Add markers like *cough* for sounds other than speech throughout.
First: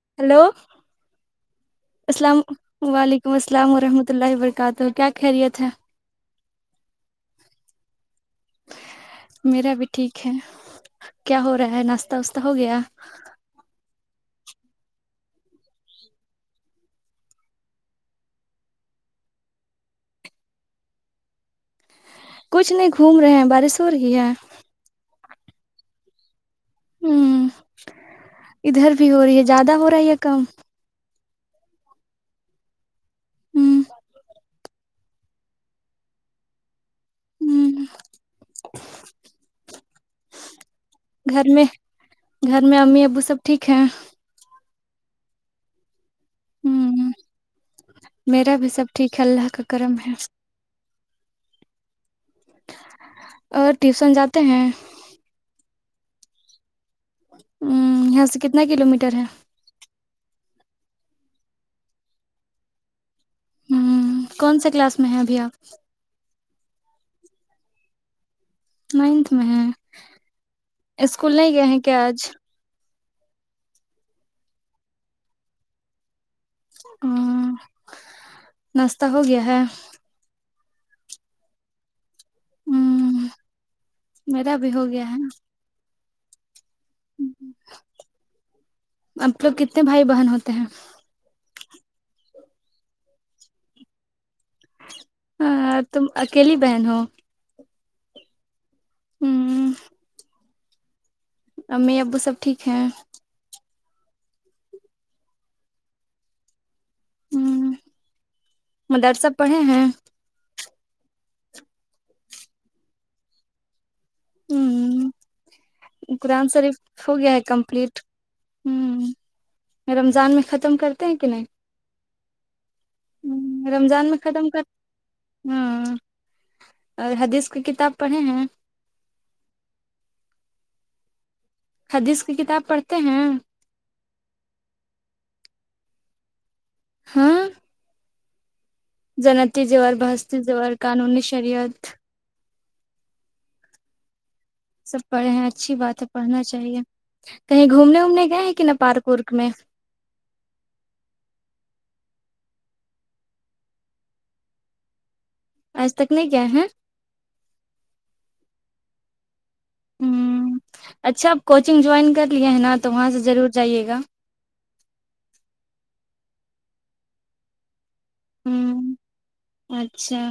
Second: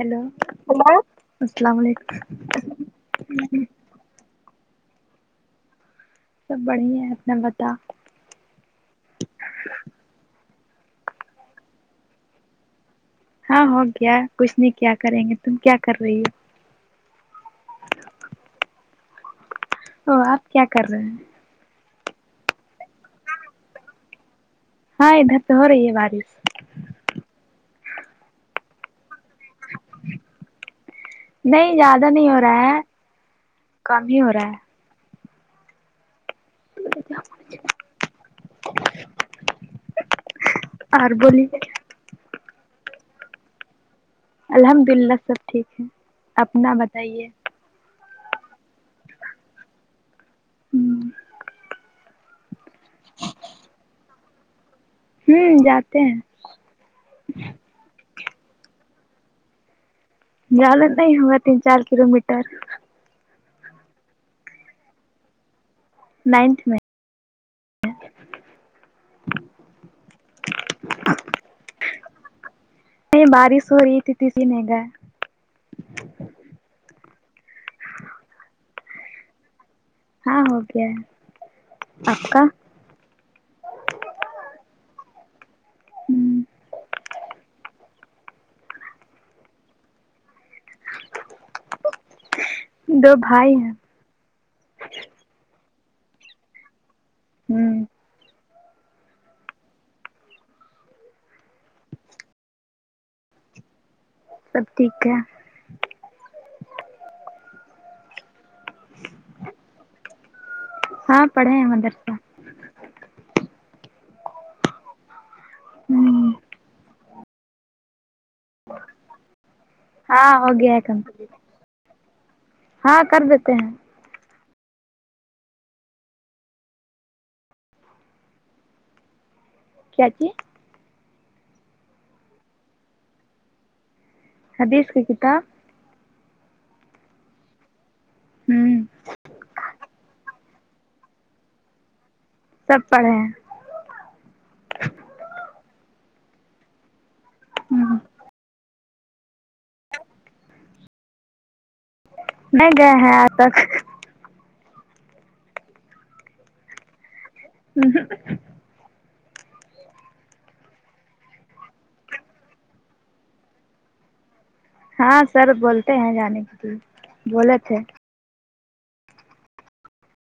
hello hello hello السلام علیکم السلام وعلیکم السلام ورحمۃ اللہ وبرکاتہ کیا خیریت ہے سب بڑھیا ہے اپنا بتا میرا بھی ٹھیک ہے کیا ہو رہا ہے ناشہ واشہ ہو گیا ہاں ہو گیا کچھ نہیں کیا کریں گے تم کیا کر رہی ہو او آپ کیا کر رہے ہیں کچھ نہیں گھوم رہے ہیں بارش ہو رہی ہے ہاں ادھر تو ہو رہی ہے بارش ہمم ادھر بھی ہو رہی ہے زیادہ ہو رہا یا کم نہیں زیادہ نہیں ہو رہا ہے کم ہی ہو رہا ہے ہمم اور گھر بولی میں گھر میں امی ابو سب ٹھیک ہیں الحمد للہ سب ٹھیک ہے اپنا ہمم بتائیے میرا بھی سب ٹھیک ہے اللہ کا کرم ہے ہمم اور ٹیوشن جاتے ہیں ہمم جاتے ہیں ہمم یہاں سے کتنا کلو میٹر ہے جیالت نہیں ہوگا تین چار کلو میٹر ہمم کون سے کلاس میں ہے ابھی آپ نائنتھ میں نائنتھ میں ہے اسکول نہیں گئے ہیں کیا آج نہیں بارش ہو رہی تھی تسی نہیں گئے ہمم ناشہ ہو گیا ہے ہاں ہو گیا ہے آپ کا ہمم میرا بھی ہو گیا ہے ہمم آپ لوگ کتنے بھائی بہن ہوتے ہیں دو بھائی ہیں ہاں تم اکیلی بہن ہو ہمم ہمم امی ابو سب ٹھیک ہیں سب ٹھیک ہے مدرسہ پڑے ہیں ہاں پڑھے ہیں مدر سے ہمم ہوں قرآن شاریف ہو گایا ہے کومپلٹ ہمم ہاں رمضان میں ہو گیا ختم ہے کرتے ہیں کہ کمپلیٹ نہیں ہاں کر دیتے ہمم ہیں رمضان میں ختم کر ہاں اور حدیث کی کتاب پڑھے ہیں کیا چی حدیث کی کتاب پڑھتے ہیں حدیث کی کتاب ہاں ہمم جنتی جیور بہستی زیور قانونی شریعت سب پڑھے ہیں سب پڑھے ہیں اچھی بات ہے پڑھنا چاہیے کہیں ہوں گھومنے وومنے گئے ہیں کی نہ پارک ورک میں لو نہیں گئے ہیں آج تک آج تک نہیں گیا ہیں آمم ہمم ہمم اچھا آپ کوچنگ جوائن کر لۓ ہے نا تو وہاں سے ضرور جائیے گا ہاں سر بولتے ہیں جانے کے لیے بولے تھے ہمم اچھا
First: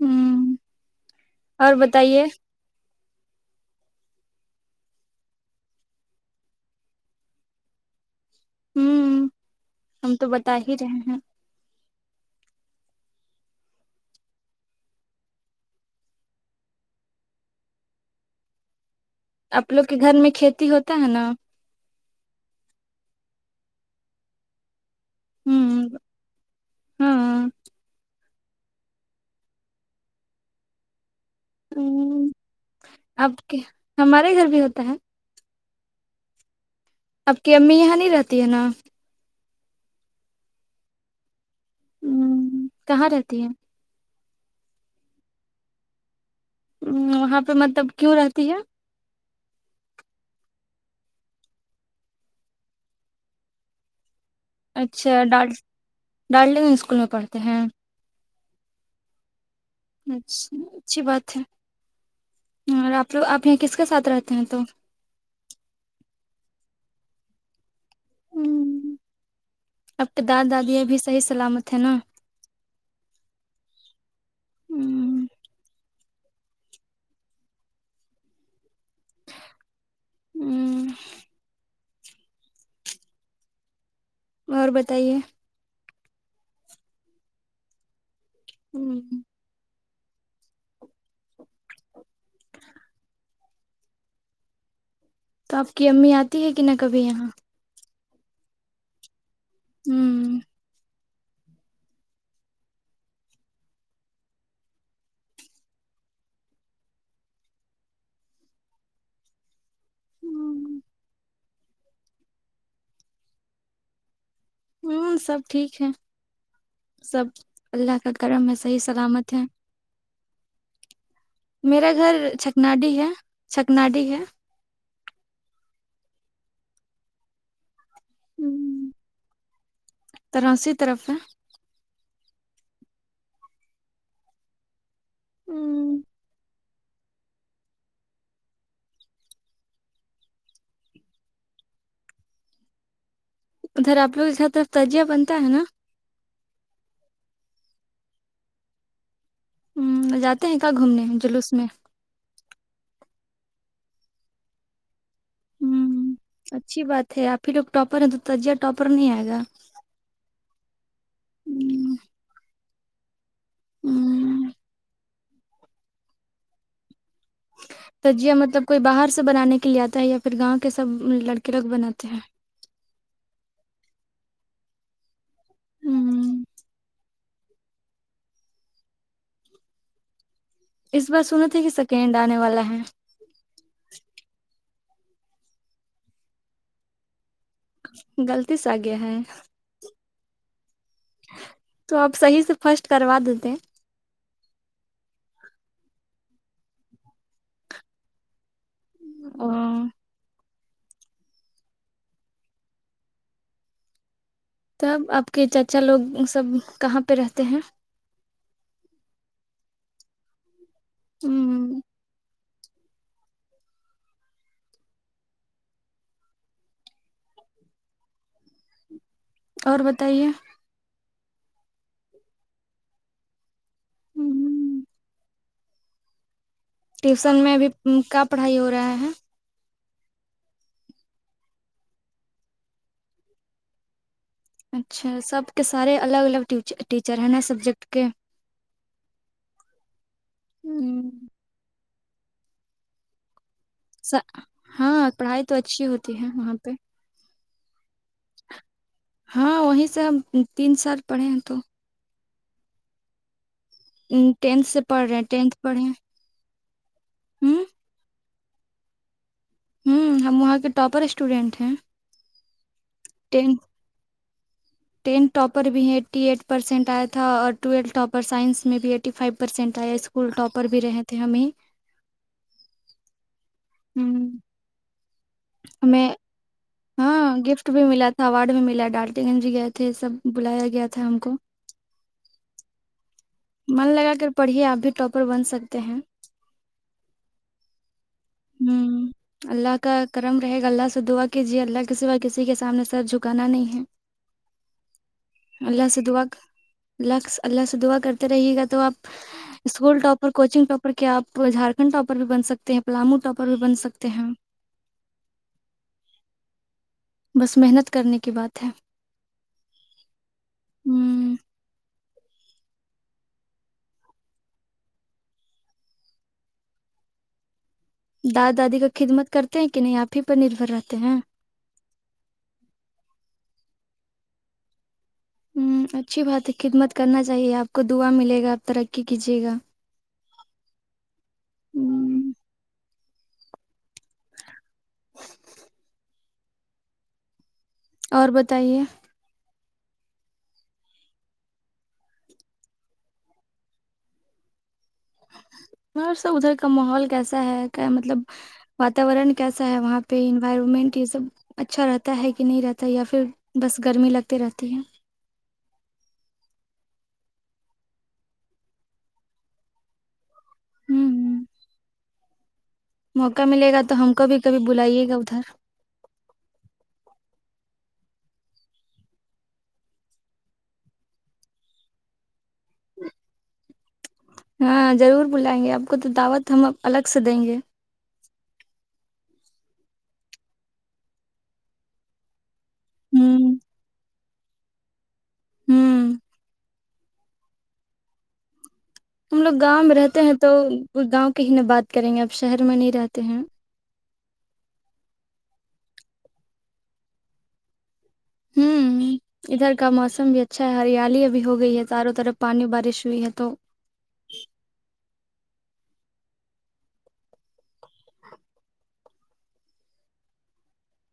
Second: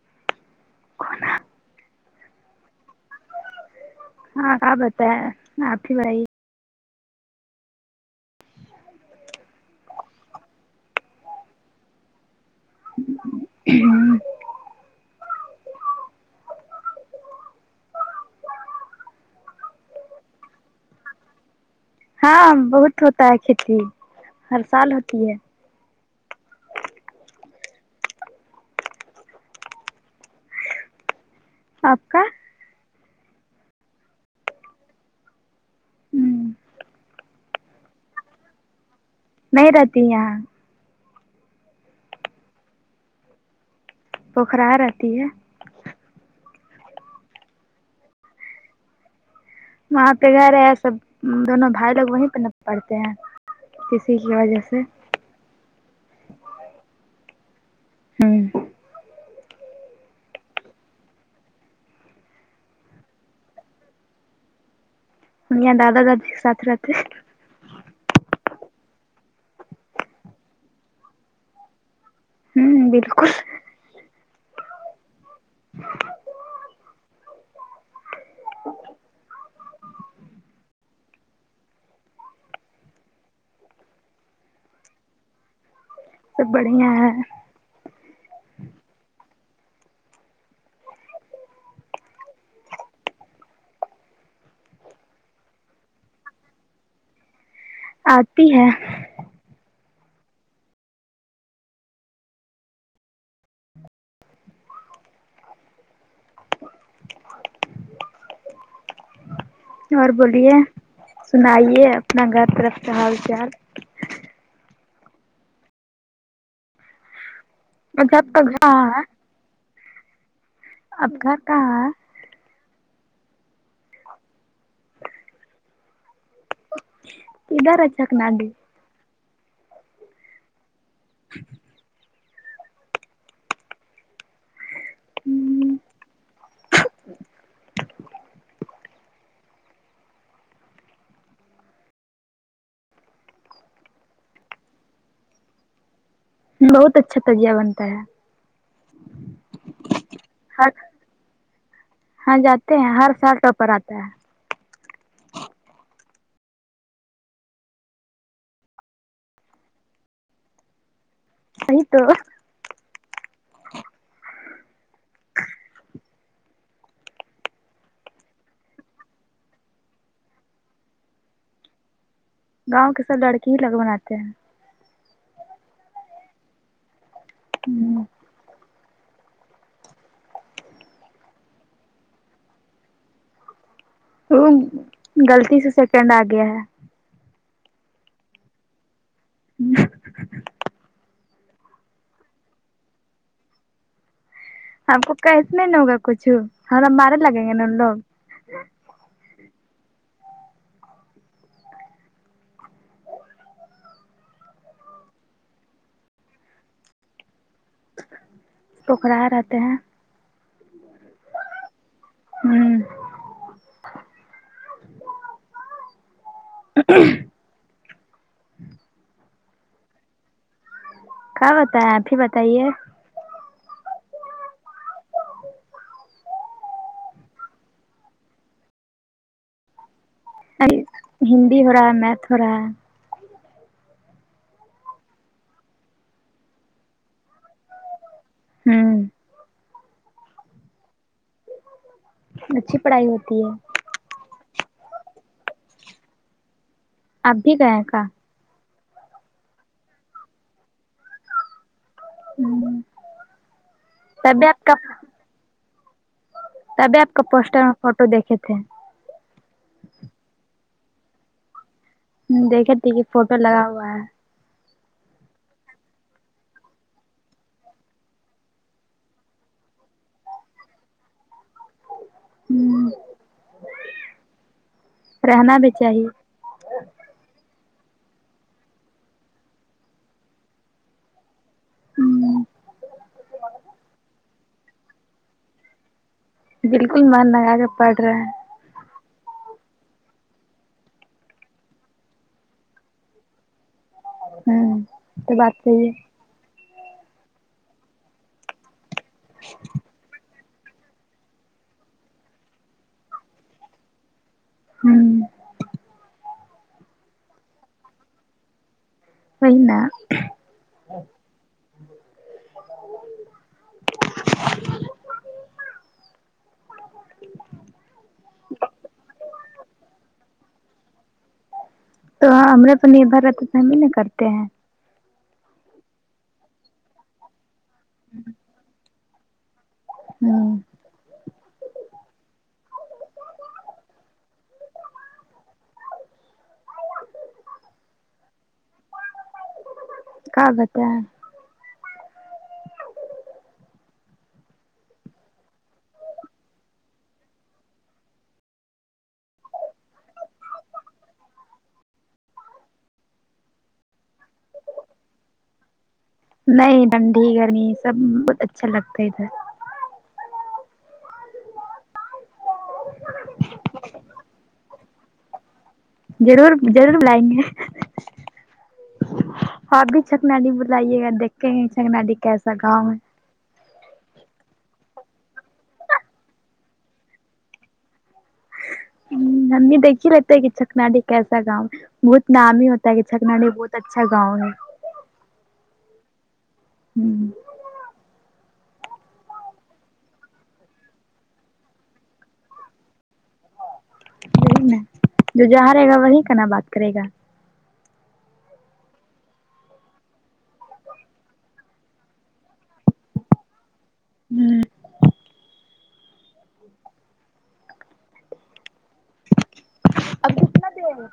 ہمم اور بتائیے ہاں کیا بتائے آپ ہی بھائی ہمم ہم تو بتا ہی رہے ہیں ہمم آپ لوگ کے گھر میں کھیتی ہوتا ہے نا ہاں بہت ہوتا ہے کھیتی ہر سال ہوتی ہے ہوں ہاں آپ کا ہمم آپ کے ہمارے گھر بھی ہوتا ہے ہمم آپ کی امی یہاں نہیں رہتی ہے نا نہیں رہتی یہاں آمم کہاں رہتی ہے پوکھرا رہتی ہے وہاں پے مطلب کیوں رہتی ہے وہاں پے گھر ہے سب دونوں بھائی لوگ وہیں پے نہ پڑھتے ہیں اسی کی وجہ سے اچھا ڈار ڈارلنگ اسکول میں پڑھتے ہیں ہمم اچھا اچھی بات ہے اور آپ لوگ آپ یہاں کس کے ساتھ رہتے ہیں تو یہاں دادا دادی کے ساتھ رہتے ہے ہمم اب تو دادا دادی ابھی صحیح سلامت ہے نا ہوں بالکل ہ *unintelligible* ہوں اور بتائیے سب بڑھیا ہے ہوں تو آپ کی امی آتی ہے کہ نہ کبھی یہاں آتی ہے ہمم اور بولیے سنائیے اپنا گھر طرف کا حال چال ہوں سب ٹھیک ہے سب اللہ کا اچھا آپ کرم ہے گھر صحیح کہاں سلامت ہے اب گھر کا میرا گھر چھکناڈی ہے چھکناڈی ہے *unintelligible* کدھر ہے تراسی طرف ہے *unintelligible* ہوں *unintelligible* ادھر آ لوگر طرف تجیہ بنتا ہے نا بہت اچھا تجیہ بنتا ہے ہ جاتے ہیں کہ ہر گھومنے جلوس میں ہاں جاتے ہیں ہر سال ٹوپر آتا ہے ہوں اچھی بات ہے آپ ہی لوگ ٹاپر ہیں تو تجیہ ٹاپر نہیں آئے گا نہیں توہ ھمم *inaudible* سجیا مطلب کوئی باہر سے بنانے کے لیے آتا ہے یا پھر گاؤں کے سب لڑکے لوگ بناتے ہیں گاؤں کے سب لڑکے ہی لوگ بناتے ہیں ہوں ہوں اس بار سنا تھاے کہ سیکینڈ آنے والا ہے ہمم گغلط سے سیکنڈ آ گیا ہے غلط سے آ گیا ہے *unintelligible* تو آپ صحیح سے فرسٹ کروا دیتے ہیں ہم کو کیس میں ن ہوگا کچھ اور ہمارے لگیں گے نا ان لوگ ہاں تب آپ کے چاچا لوگ سب کہاں پہ رہتے ہیں ٹھکرائے رہتے ہیں ھمم ھمم *unintelligible* اور بتائیے کیا ہوتا ہے اپ ہی بتائیے *inaudible* ٹیوسن میں ابھی کیا پڑھائی ہو رہا ہے ہندی ہورہا ہے میتھس ہو رہا ہے اچھا سب کے سارے الگ الگ ٹیچر ہیں نا سبجیکٹ کے ہممم ہمم اچھی پڑھائی ہوتی ہے ہاں پڑھائی تو اچھی ہوتی ہے وہاں پہ آپ بھی گئے کا ہاں وہیں سے ہم تین سال پڑھے ہیں تو ہممم ٹینتھ سے پڑھ رہے ہیں ٹینتھ پڑھے تبھی آپ کا پوسٹر ہوں میں فوٹو دیکھے تھے ھمم ہم وہاں کے ٹاپر اسٹوڈنٹ ہیں دیکھے تھے کہ فوٹو ٹین لگا ہوا ہے ٹین ٹاپر بھی ایٹی ایٹ پرسینٹ آیا تھا اور ٹویل ٹاپر سائنس میں بھی ٹی فائیو پرسینٹ آیا اسکول ٹاپر بھی رہے تھے ہمیں ہممم ھمم رہنا بھی چاہیے ہاں گفٹ بھی ملا تھا اوارڈ بھی ملا ڈالٹی گنج بھی گئے تھے سب بلایا گیا تھا ہم کو ہوں من لگا کر پڑھیے آپ بھی ٹاپر بن سکتے ہیں بلکل من لگا کے پڑھ رہے ہیں ہمم اللہ کا کرم رہے گا اللہ سے دعا کیجیے اللہ کسیوا کسی کے سامنے سر جھکانا نہیں ہے ہوں تو بات اللہ صحیح سے ہے دعا اللہ اللہ سے دعا کرتے رہے گا تو آپ اسکول ٹاپر کو کوچنگ ٹاپر کیا آپ جھارکھنڈ ٹاپر بھی بن سکتے ہیں پلامو ٹاپر بھی بن سکتے ہیں ہمم بس محنت کرنے کی بات ہے وہی نا ہ دادا دادی کا خدمت کرتے ہیں کہ نہیں آپ ہی پر نربھر رہتے ہیں تو ہمرے پہ نربھر رہتا تو ہم ہی نا کرتے ہیں ہممم اچھی بات ہے خدمت کرنا چاہیے آپ کو دعا ملے گا آپ ترقی کیجیے گا ہاں ہوں، آ اور بتائیے کا بتائیں وہاں ادھر کا ماحول کیسا ہے کیا مطلب واتاورن کیسا ہے وہاں پہ انوائرمنٹ یہ سب اچھا رہتا ہے کہ نہیں رہتا ہے یا پھر بس گرمی لگتی رہتی ہے نہیں ٹھنڈی گرمی سب اچھا لگتا ہے ادھر ھم م موقع ملے گا تو ہم کو بھی کبھی بلائیے گا ادھر ضرور ضرور بلائیں گے آ بھی چھکناڈی بلائیے گا دیکھیں گے چکنای کیسا گاؤں ہے ہاں ضرور بلائیں گے آپ کو تو دعوت ہم الگ سے دیں گے ہ ہم بھی دیکھ ہی رہتے ہے کہ چکناڈی کیسا گاؤں ہے بہت نام ہی ہوتا تا کے چکنا ڈی ہوں بہت اچھا گاؤں ہوں ھم ہم لوگ گاؤں میں رہتے ہیں تو گاؤں کی ہی ن بات کریں گے اب شہر میں نہیں رہتے ہیں سہی مے جو جہاں رہے گا وہی کنا بات کرے گا ہمم ادھر کا موسم بھی اچھا ہے ہریالی ا بھیھی ہو گئی ہے چاروں طرف پانی بارش ہوئی ہے تو ہمم اب کتنا دیر ہے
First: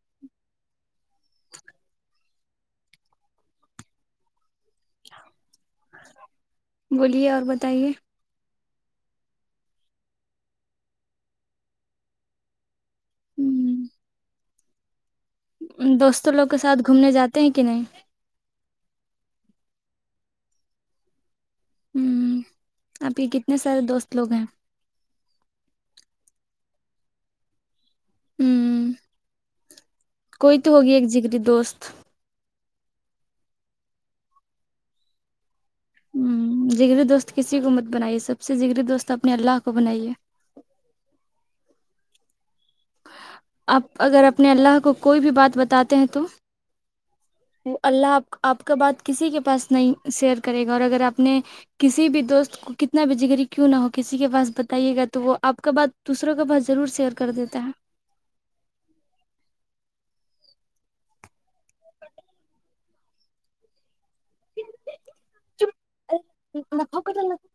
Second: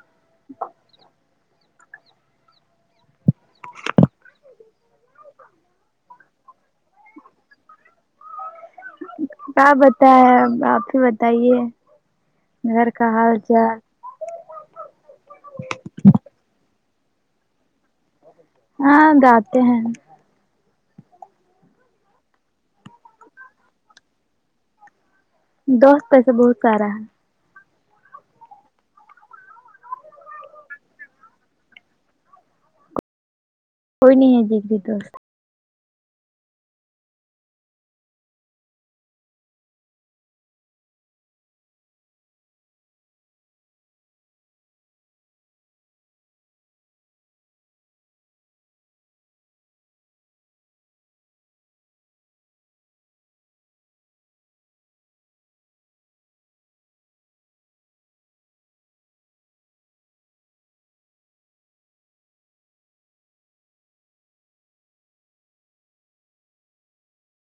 بولیے اور بتائیے کیا بتا ہے آپ ہی بتائیے گھر کہا جہ ہوں دوستوں لوگ کے ساتھ گھومنے جاتے ہیں کہ نہیں ہاں جا تے ہیں ہمم آپ کے کتنے سارے دوست لوگ ہیں دس پیسہ بہت سارا ہے ہمم کوئی تو ہوگی ایک جگری دوست کوئی نہیں ہے جگری دوست ھم جری دوست کسی کو مت بنائیے سب سے جگرری دوست اپنے اللہ کو بنائیے آپ اگر اپنے اللہ کو کوئی بھی بات بتاتے ہیں تو وہ اللہ آپ آپ کا بات کسی کے پاس نہیں شیئر کرے گا اور اگر آپ نے کسی بھی دوست کو کتنا بھی جگری کیوں نہ ہو کسی کے پاس بتائیے گا تو وہ آپ کا بات دوسروں کو با ت ضرور سیر کر دیتے ہے فکت *unintelligible*